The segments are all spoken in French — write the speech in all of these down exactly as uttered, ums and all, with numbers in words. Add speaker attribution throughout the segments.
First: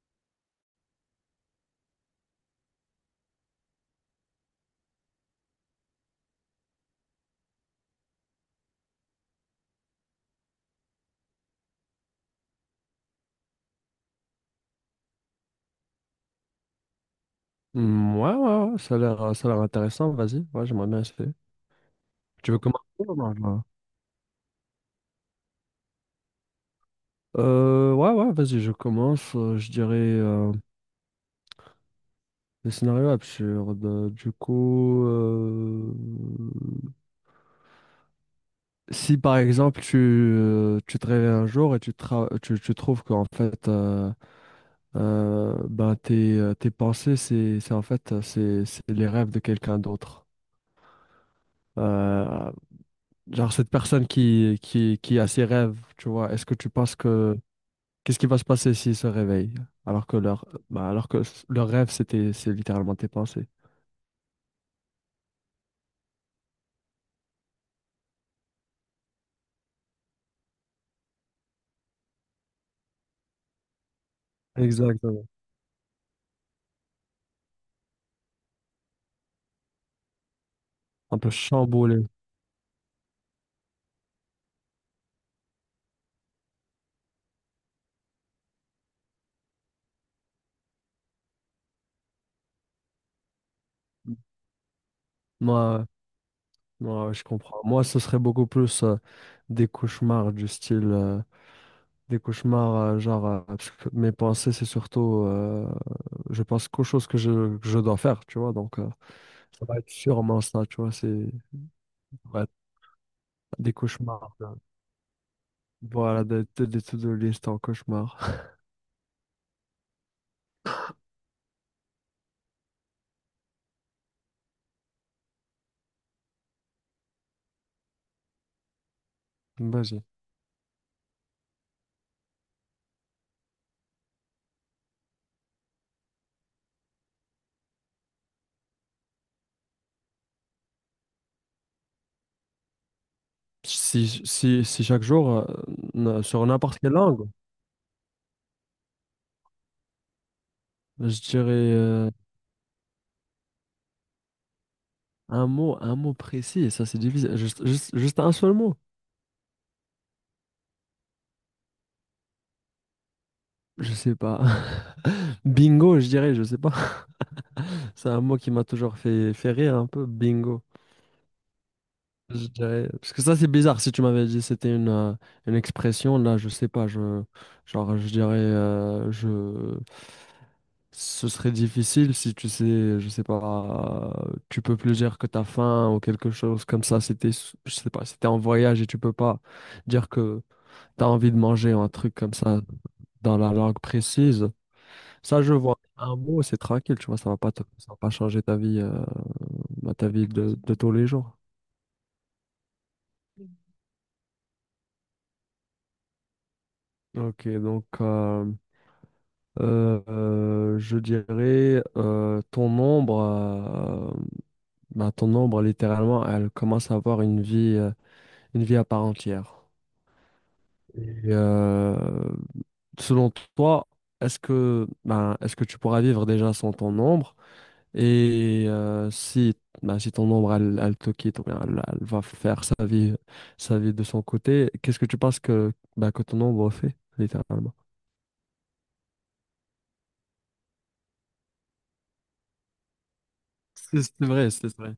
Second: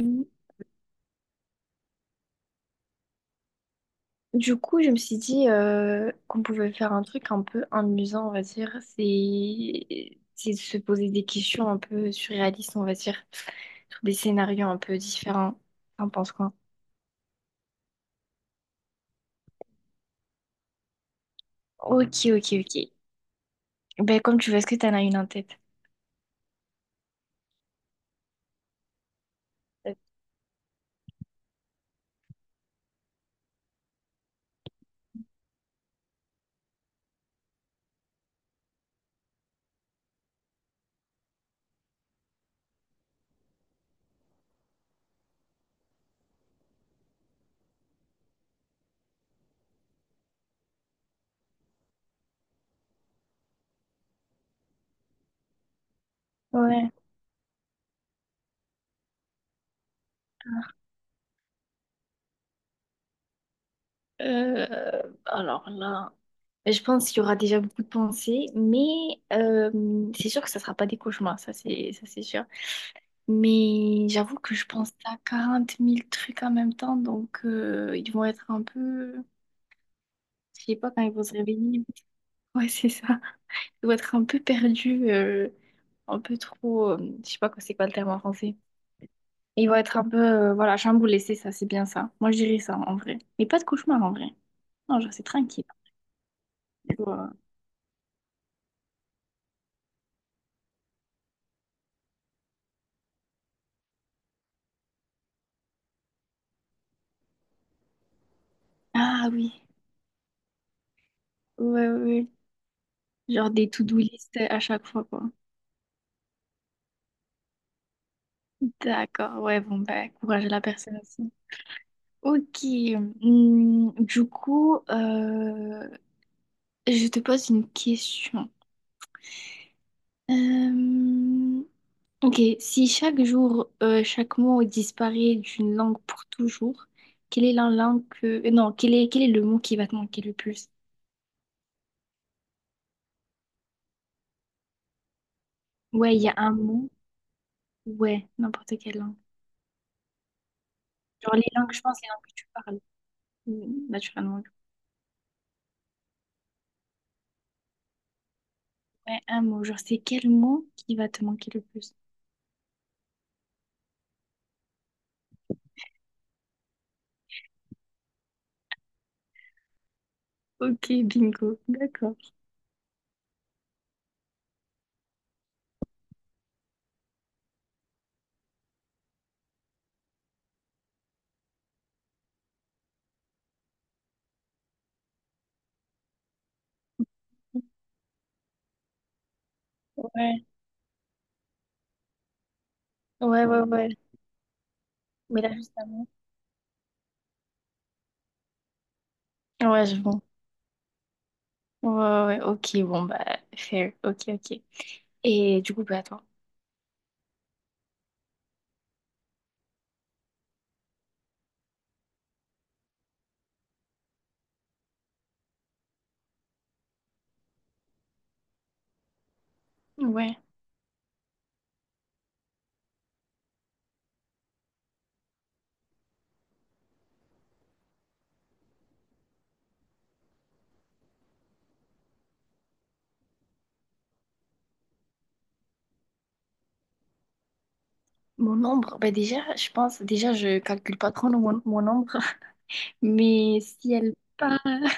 Speaker 1: Mm. Du coup, je me suis dit euh, qu'on pouvait faire un truc un peu amusant, on va dire. C'est c'est de se poser des questions un peu surréalistes, on va dire, sur des scénarios un peu différents. T'en penses quoi?
Speaker 2: Hmm, ouais, ouais, ouais, ça a l'air, euh, ça a l'air intéressant, vas-y, ouais, j'aimerais bien essayer.
Speaker 1: Ok, ok,
Speaker 2: Tu veux
Speaker 1: ok.
Speaker 2: commencer? Ou non, non.
Speaker 1: Ben, comme tu veux, est-ce que t'en as une en tête?
Speaker 2: Euh, ouais, ouais, vas-y, je commence, euh, je dirais euh, des scénarios absurdes. Euh, Du coup, euh, si par exemple tu, euh, tu te réveilles un jour et tu, tra- tu, tu trouves qu'en fait, euh, euh, ben, tes, euh, tes pensées, c'est, c'est en fait, euh, c'est, c'est les rêves de quelqu'un d'autre. Euh, genre cette personne qui, qui, qui a ses rêves, tu vois, est-ce que tu
Speaker 1: Ouais.
Speaker 2: penses que qu'est-ce qui va se passer s'ils se réveillent alors que leur, bah, alors que s- leur rêve, c'était, c'est littéralement tes pensées.
Speaker 1: Euh, alors là, je pense qu'il y aura déjà beaucoup de pensées, mais euh, c'est sûr que ça sera pas des cauchemars, ça c'est ça c'est sûr. Mais j'avoue que je pense à
Speaker 2: Exactement.
Speaker 1: quarante mille trucs en même temps, donc euh, ils vont être un peu, je sais pas quand ils
Speaker 2: Un
Speaker 1: vont
Speaker 2: peu
Speaker 1: se réveiller.
Speaker 2: chamboulé.
Speaker 1: Ouais, c'est ça. Ils vont être un peu perdus, euh, un peu trop, euh, je sais pas quoi- c'est quoi le terme en français. Ils vont être un peu, euh, voilà, chamboulés, c'est ça, c'est bien ça. Moi, je dirais ça en vrai. Mais pas de cauchemar en vrai. Non, genre c'est tranquille.
Speaker 2: Moi,
Speaker 1: Genre,
Speaker 2: moi, je
Speaker 1: euh,
Speaker 2: comprends. Moi, ce serait beaucoup plus euh, des cauchemars du style, euh, des cauchemars euh, genre, euh, parce que mes pensées, c'est surtout, euh, je pense qu'aux choses que je, que je dois faire, tu vois. Donc, euh,
Speaker 1: ah oui,
Speaker 2: ça va être sûrement ça, tu vois. C'est
Speaker 1: ouais, ouais, ouais.
Speaker 2: Ça va être
Speaker 1: Genre des
Speaker 2: des
Speaker 1: to-do
Speaker 2: cauchemars.
Speaker 1: list
Speaker 2: euh,
Speaker 1: à chaque fois, quoi.
Speaker 2: Voilà, des, des, des to-do list en cauchemar.
Speaker 1: D'accord, ouais, bon, bah, courage à la personne aussi. Ok, hum, du coup, euh, je te pose une question.
Speaker 2: Vas-y.
Speaker 1: Euh, ok, si chaque jour, euh, chaque mot disparaît d'une langue pour toujours, quelle est la langue que... euh, non, quel est, quel est le mot qui va te manquer le plus?
Speaker 2: Si, si, si chaque jour, euh,
Speaker 1: Ouais,
Speaker 2: na-
Speaker 1: il y a
Speaker 2: sur
Speaker 1: un
Speaker 2: n'importe
Speaker 1: mot.
Speaker 2: quelle langue,
Speaker 1: Ouais, n'importe quelle langue.
Speaker 2: je
Speaker 1: Genre les
Speaker 2: dirais
Speaker 1: langues, je pense, les
Speaker 2: euh,
Speaker 1: langues que tu parles, hum, naturellement.
Speaker 2: un mot, un mot précis, et ça c'est difficile. Juste, juste, juste un seul mot,
Speaker 1: Ouais, un mot. Genre, c'est quel mot qui va te manquer le plus?
Speaker 2: je sais pas. Bingo, je dirais, je sais pas. C'est un mot qui m'a toujours fait, fait rire un peu, bingo.
Speaker 1: Ok, bingo, d'accord.
Speaker 2: Je dirais, parce que ça c'est bizarre, si tu m'avais dit c'était une, euh, une expression, là je sais pas, je, genre je dirais, euh, je, ce serait difficile si tu sais, je sais pas, tu peux plus dire que t'as faim ou quelque chose comme ça. C'était, je sais pas, c'était en voyage et tu peux pas dire que
Speaker 1: Ouais,
Speaker 2: t'as envie de manger ou un truc comme ça dans
Speaker 1: ouais,
Speaker 2: la
Speaker 1: ouais,
Speaker 2: langue
Speaker 1: ouais.
Speaker 2: précise.
Speaker 1: Mais
Speaker 2: Ça,
Speaker 1: là,
Speaker 2: je vois.
Speaker 1: justement.
Speaker 2: Un mot, c'est tranquille, tu vois, ça va pas te- ça va pas changer ta vie, euh,
Speaker 1: Ouais, je
Speaker 2: ta
Speaker 1: vois.
Speaker 2: vie de, de tous les jours.
Speaker 1: Ouais, ouais, ouais. Ok, bon, bah, fair. Ok, ok. Et du coup, bah, attends.
Speaker 2: Ok, donc euh, euh, euh, je dirais euh, ton ombre, euh, bah, ton ombre littéralement, elle commence à avoir une vie. Euh, une vie à part entière.
Speaker 1: Ouais.
Speaker 2: Et euh, selon toi, est-ce que, ben, est-ce que tu pourras vivre déjà sans ton ombre? Et euh, si, ben, si ton ombre, elle, elle te quitte, ou bien elle, elle va faire sa vie, sa vie de son côté, qu'est-ce que tu penses que, ben, que ton ombre fait, littéralement?
Speaker 1: Mon nombre, bah, déjà, je pense, déjà, je calcule pas trop le- mon, mon nombre. Mais si
Speaker 2: C'est c'est
Speaker 1: elle
Speaker 2: vrai,
Speaker 1: part,
Speaker 2: c'est vrai.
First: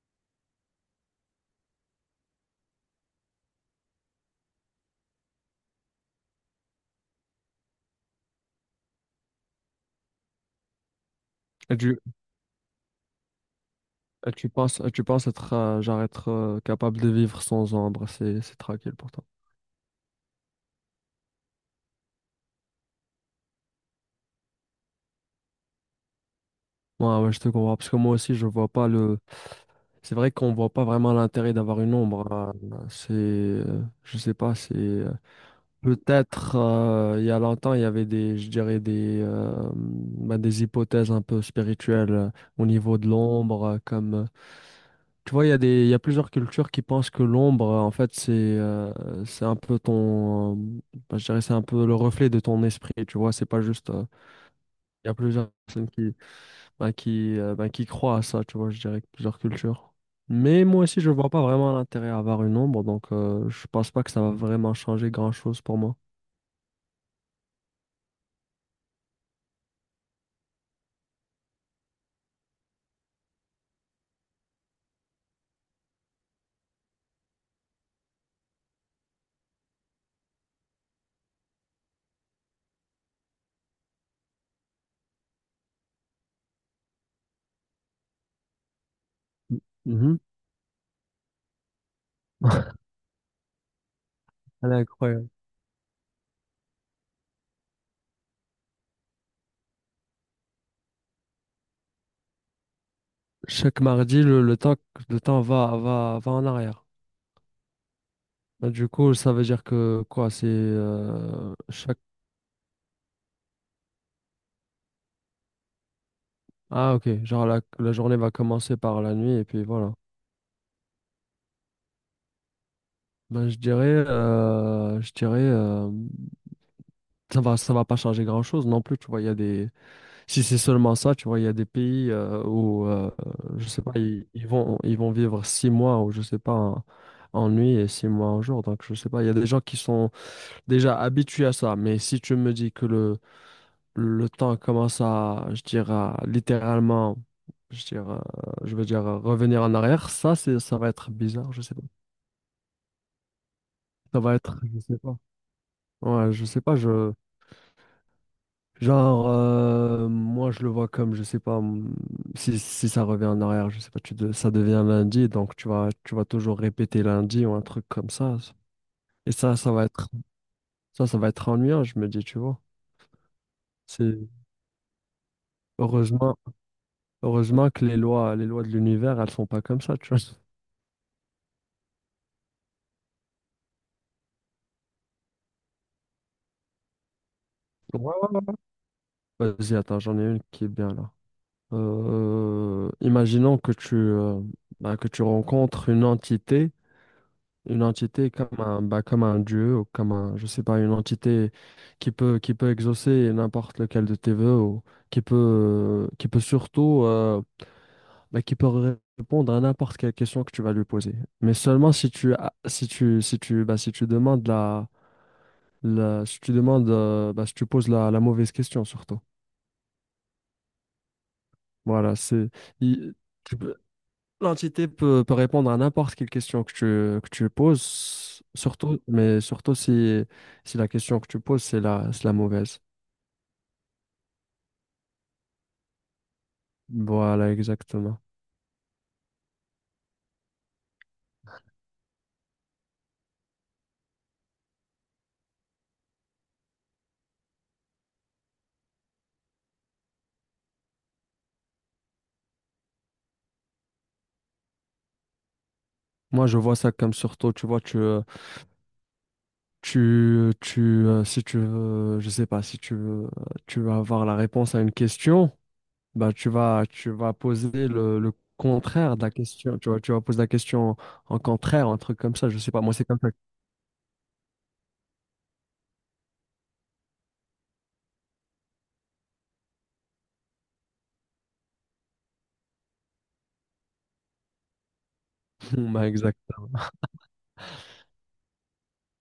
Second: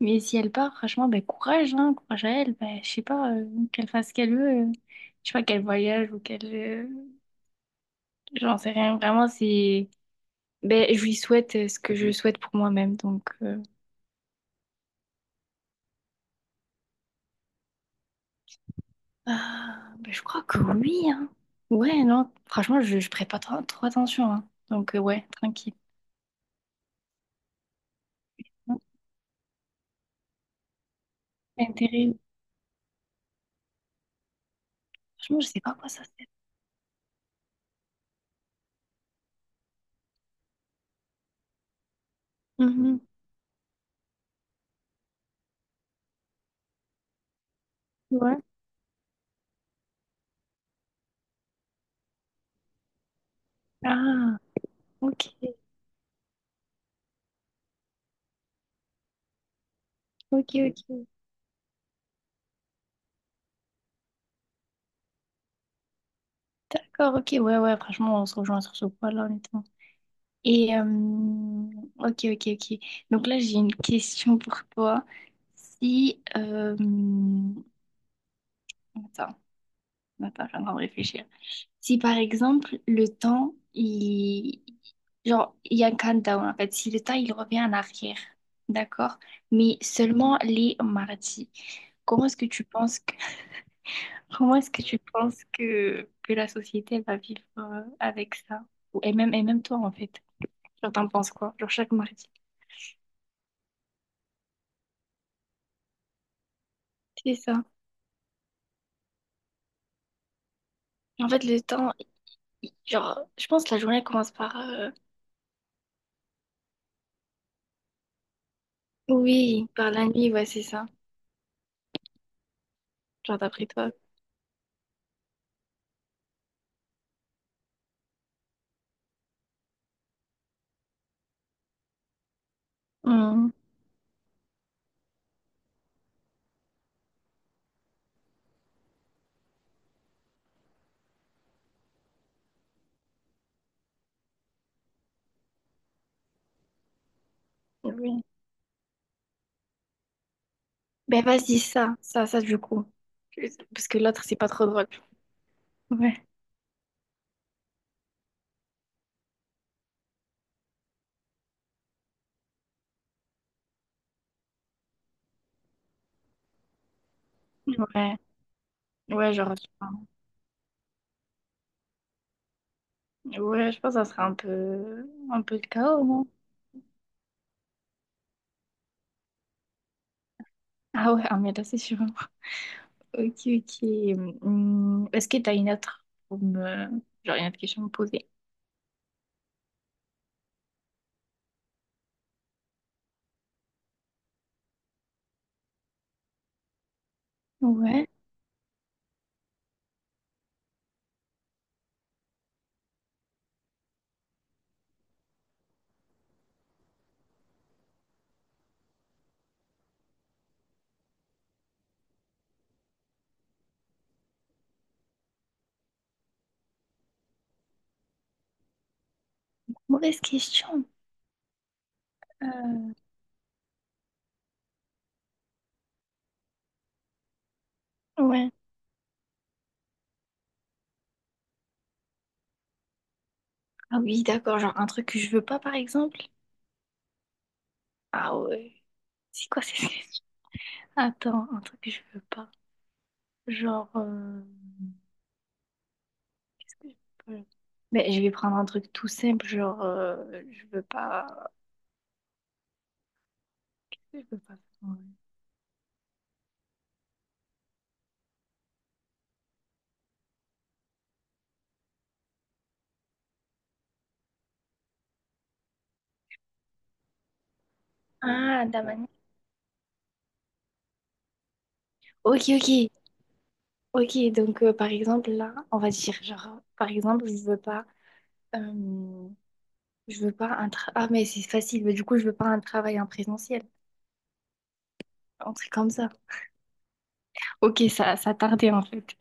Speaker 1: mais si elle part, franchement, bah, courage, hein, courage à elle. Bah, je sais pas, euh, qu'elle fasse ce qu'elle veut. Euh, je sais pas, qu'elle voyage ou qu'elle. Euh, j'en sais rien. Vraiment, c'est. Ben, je lui souhaite euh,
Speaker 2: Et
Speaker 1: ce que
Speaker 2: tu,
Speaker 1: je souhaite pour moi-même. Donc. euh,
Speaker 2: et tu penses, et tu penses être, euh, genre être euh, capable de vivre sans ombre, c'est, c'est tranquille pour toi.
Speaker 1: Ah, ben, je crois que oui, hein. Ouais, non, franchement, je, je prête pas trop, trop attention, hein. Donc, euh, ouais, tranquille.
Speaker 2: Ouais, ouais, je te comprends, parce que moi aussi, je vois
Speaker 1: Non,
Speaker 2: pas. Le C'est vrai qu'on voit pas vraiment l'intérêt d'avoir une
Speaker 1: intéressant.
Speaker 2: ombre, hein. C'est, euh, je sais pas, c'est euh,
Speaker 1: Franchement, je sais pas à quoi ça sert.
Speaker 2: Peut-être euh, il y a longtemps, il y avait des, je dirais des, euh, bah, des hypothèses un peu spirituelles euh, au
Speaker 1: Mhm.
Speaker 2: niveau de l'ombre, euh, comme euh, tu vois, il y a des, il y a plusieurs cultures qui pensent que l'ombre, euh, en fait, c'est,
Speaker 1: Ouais.
Speaker 2: euh, c'est un peu ton, euh, bah, je dirais, c'est un peu le reflet de ton esprit. Tu vois, c'est pas juste. euh,
Speaker 1: Ah,
Speaker 2: Il y a
Speaker 1: ok,
Speaker 2: plusieurs personnes qui bah, qui, euh, bah, qui croient à ça, tu vois, je dirais, que plusieurs cultures.
Speaker 1: ok,
Speaker 2: Mais moi aussi,
Speaker 1: ok.
Speaker 2: je vois pas vraiment l'intérêt à avoir une ombre, donc euh, je pense pas que ça va vraiment changer grand-chose pour moi.
Speaker 1: D'accord, ok, ouais, ouais, franchement, on se rejoint sur ce point-là, honnêtement. Et, euh, ok, ok, ok. Donc là, j'ai une question pour toi. Si, euh, attends, attends, je suis en train de réfléchir. Si par exemple le temps, il... genre, il y a un countdown en fait, si le temps il revient en arrière, d'accord? Mais
Speaker 2: Mhm.
Speaker 1: seulement les mardis. Comment est-ce que tu penses que... Comment est-ce
Speaker 2: Elle est
Speaker 1: que tu
Speaker 2: incroyable.
Speaker 1: penses que, que la société elle va vivre euh, avec ça? Ou- Et même, et même toi en fait. Genre t'en penses quoi? Genre chaque mardi.
Speaker 2: Chaque mardi, le, le temps, le temps va, va, va en arrière.
Speaker 1: C'est ça.
Speaker 2: Bah, du coup, ça veut dire que quoi, c'est
Speaker 1: En fait
Speaker 2: euh,
Speaker 1: le temps,
Speaker 2: chaque...
Speaker 1: il- genre je pense que la journée elle commence par euh,
Speaker 2: Ah, ok, genre la, la journée va commencer par la nuit et puis
Speaker 1: oui, par
Speaker 2: voilà.
Speaker 1: la nuit, ouais c'est ça. Genre
Speaker 2: Ben, je
Speaker 1: d'après
Speaker 2: dirais,
Speaker 1: toi.
Speaker 2: euh, je dirais, euh, ça va, ça va pas changer grand-chose non plus. Tu vois, il y a des, si c'est seulement ça, tu vois, il y a des pays euh, où, euh,
Speaker 1: Mhm.
Speaker 2: je sais pas, ils, ils vont, ils vont vivre six mois ou je sais pas, en, en nuit et six mois en jour. Donc, je sais pas, il y a des gens qui sont déjà habitués à ça. Mais si tu me dis que le, le temps commence à, je dirais, littéralement, je dirais,
Speaker 1: Oui.
Speaker 2: je veux dire, euh, revenir en arrière, ça, c'est, ça va être
Speaker 1: Ben
Speaker 2: bizarre,
Speaker 1: vas-y,
Speaker 2: je sais pas.
Speaker 1: ça, ça, ça du coup. Parce que
Speaker 2: Ça
Speaker 1: l'autre,
Speaker 2: va
Speaker 1: c'est pas
Speaker 2: être,
Speaker 1: trop
Speaker 2: je
Speaker 1: drôle.
Speaker 2: sais pas.
Speaker 1: Ouais.
Speaker 2: Ouais, je sais pas, je. Genre, euh, moi je le vois comme, je sais pas, mm, si, si ça revient en arrière, je sais pas, tu de- ça devient lundi, donc tu vas, tu vas toujours répéter lundi ou un truc comme
Speaker 1: Ouais,
Speaker 2: ça. Et
Speaker 1: ouais, genre,
Speaker 2: ça,
Speaker 1: je-
Speaker 2: ça va
Speaker 1: pense-
Speaker 2: être, ça, ça va être ennuyant, je me dis, tu vois.
Speaker 1: ouais, je pense que ça sera
Speaker 2: C'est
Speaker 1: un peu, un peu le chaos, non?
Speaker 2: heureusement, Heureusement que les lois, les lois de l'univers, elles sont pas comme ça, tu vois.
Speaker 1: Ah ouais, ah, mais là, c'est sûr. Ok, ok. Hum, est-ce que t'as une autre pour me... genre une autre question à me
Speaker 2: Ouais,
Speaker 1: poser?
Speaker 2: ouais, ouais. Vas-y, attends, j'en ai une qui est bien là. Euh, imaginons que tu, euh, bah, que tu rencontres une entité. Une
Speaker 1: Ouais.
Speaker 2: entité comme un, bah, comme un dieu ou comme un, je sais pas, une entité qui peut, qui peut exaucer n'importe lequel de tes vœux ou qui peut, qui peut surtout, euh, bah, qui peut ré- répondre à n'importe quelle question que tu vas lui poser. Mais seulement si tu, a- si tu, si tu, bah, si tu demandes la, la, si tu demandes, euh, bah, si tu poses la, la mauvaise question surtout.
Speaker 1: Mauvaise question.
Speaker 2: Voilà, c'est,
Speaker 1: Euh,
Speaker 2: il- l'entité peut, peut répondre à n'importe quelle question que tu, que tu poses,
Speaker 1: Ouais.
Speaker 2: surtout, mais surtout si, si la question que tu poses, c'est la, c'est la mauvaise.
Speaker 1: Ah oui, d'accord, genre un truc que je veux pas, par exemple?
Speaker 2: Voilà, exactement.
Speaker 1: Ah ouais. C'est quoi ces questions? Attends, un truc que je veux pas. Genre, euh, Qu'est-ce que je peux- Mais je vais prendre un truc tout simple, genre euh, je veux pas. Je veux pas. faire-
Speaker 2: Moi, je vois ça comme surtout, tu vois, tu, euh, tu, tu, euh, si tu veux, je sais pas, si tu veux, euh, tu vas avoir la réponse à une question, bah, tu vas, tu vas poser le, le
Speaker 1: Ah, Damani.
Speaker 2: contraire de la question, tu vois, tu vas poser la question en contraire, un truc comme
Speaker 1: Ok,
Speaker 2: ça, je sais pas,
Speaker 1: ok,
Speaker 2: moi, c'est comme ça.
Speaker 1: ok. Donc euh, par exemple là, on va dire genre par exemple je veux pas, euh, je veux pas un tra- ah mais c'est facile. Mais du coup je veux pas un travail en présentiel, un truc comme
Speaker 2: Bah,
Speaker 1: ça.
Speaker 2: exact.
Speaker 1: Ok, ça ça tardait en fait.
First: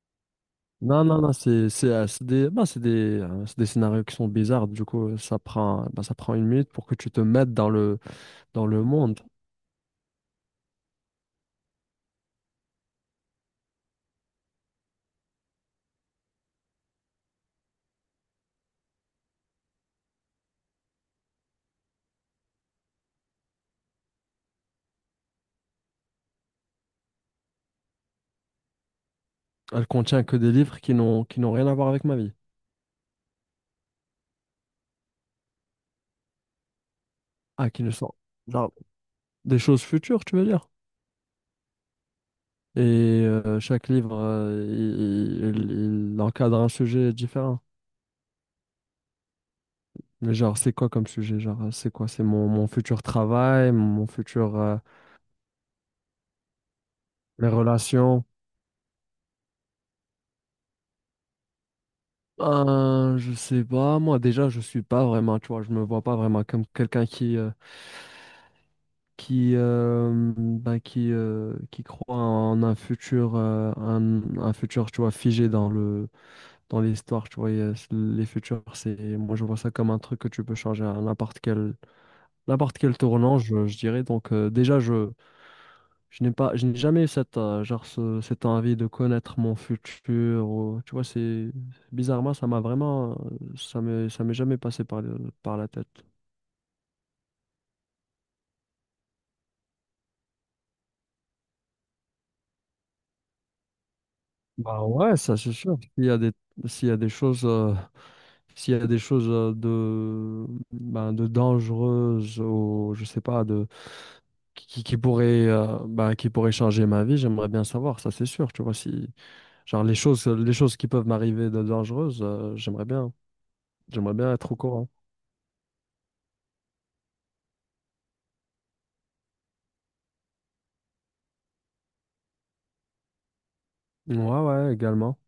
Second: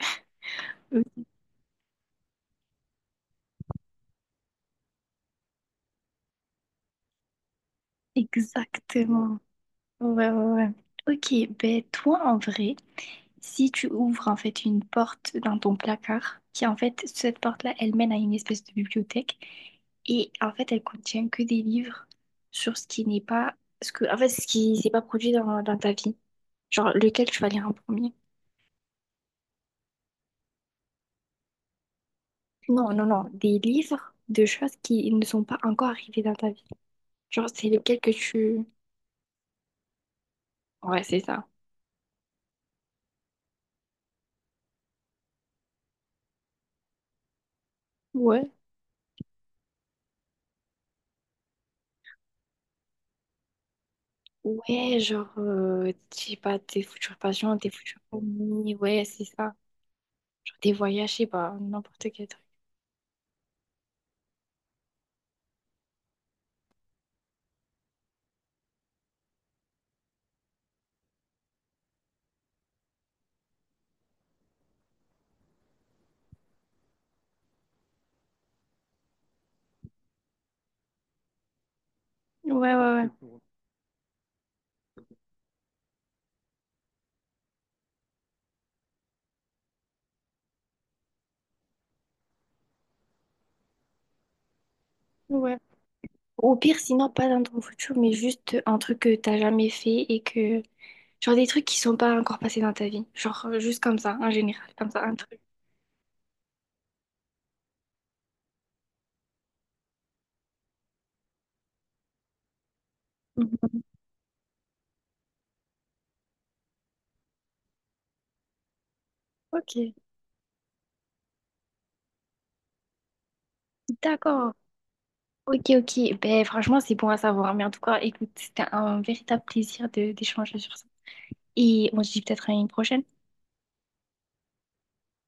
Speaker 2: Non, non, non, c'est c'est, euh, c'est des, bah, c'est des, euh, c'est des scénarios qui sont bizarres. Du coup, ça prend, bah, ça prend une minute pour que tu te mettes dans le, dans le monde.
Speaker 1: Exactement. Ouais ouais ouais. Ok, ben toi en vrai. Si tu ouvres en fait une porte dans ton placard, qui en fait, cette porte-là, elle mène à une espèce de bibliothèque et en fait, elle contient que des livres sur ce qui n'est pas, ce que, en fait, ce qui s'est pas produit dans, dans ta vie. Genre, lequel tu vas lire en premier?
Speaker 2: Elle contient que des livres qui n'ont, qui n'ont rien à voir avec ma vie.
Speaker 1: Non, non, non, des livres de choses qui ne sont pas encore arrivées dans ta vie. Genre, c'est
Speaker 2: Ah, qui ne
Speaker 1: lequel que
Speaker 2: sont,
Speaker 1: tu...
Speaker 2: genre, des choses futures, tu veux dire.
Speaker 1: Ouais, c'est ça.
Speaker 2: Et euh, chaque livre, euh, il, il- il encadre un sujet différent.
Speaker 1: Ouais.
Speaker 2: Mais genre, c'est quoi comme sujet? Genre, c'est quoi? C'est mon, mon futur travail, mon futur, euh,
Speaker 1: Ouais, genre, euh, je sais pas, tes futurs
Speaker 2: mes
Speaker 1: patients, tes futurs
Speaker 2: relations.
Speaker 1: amis, ouais, c'est ça. Genre, tes voyages, je sais pas, n'importe quel truc.
Speaker 2: Euh, je sais pas, moi déjà je suis pas vraiment, tu vois, je me vois pas vraiment comme quelqu'un qui euh, qui euh, ben, qui euh, qui croit en un futur euh, un, un futur tu vois figé dans le dans l'histoire, tu vois, et, euh, c- les futurs c'est moi je vois ça comme un truc que tu peux changer à n'importe quel
Speaker 1: Ouais,
Speaker 2: n'importe quel
Speaker 1: ouais, ouais.
Speaker 2: tournant, je, je dirais. Donc euh, déjà je Je n'ai pas, je n'ai jamais eu cette, euh, genre ce- cette envie de connaître mon futur. Ou- tu vois, c'est bizarrement, ça m'a vraiment, euh, ça m'est, ça m'est jamais passé par, le- par
Speaker 1: Ouais.
Speaker 2: la tête.
Speaker 1: Au pire, sinon, pas dans ton futur, mais juste un truc que t'as jamais fait et que. Genre des trucs qui sont pas encore passés dans ta vie. Genre euh, juste comme ça, en général,
Speaker 2: Bah
Speaker 1: comme ça, un
Speaker 2: ouais, ça
Speaker 1: truc.
Speaker 2: c'est sûr. S'il y a des, s'il y a des choses, euh, S'il y a des choses euh, de, ben, de dangereuses ou je sais pas, de
Speaker 1: Mhm.
Speaker 2: qui, qui pourraient, euh, ben, qui pourraient changer ma vie, j'aimerais bien savoir. Ça c'est sûr. Tu vois, si
Speaker 1: Ok,
Speaker 2: genre les choses, les choses qui peuvent m'arriver de dangereuses, euh, j'aimerais bien, j'aimerais bien être
Speaker 1: d'accord.
Speaker 2: au courant.
Speaker 1: Ok, ok. Ben, franchement, c'est bon à savoir. Mais en tout cas, écoute, c'était un véritable plaisir de d'échanger sur ça. Et on se dit peut-être à une prochaine.
Speaker 2: Ouais, ouais, également.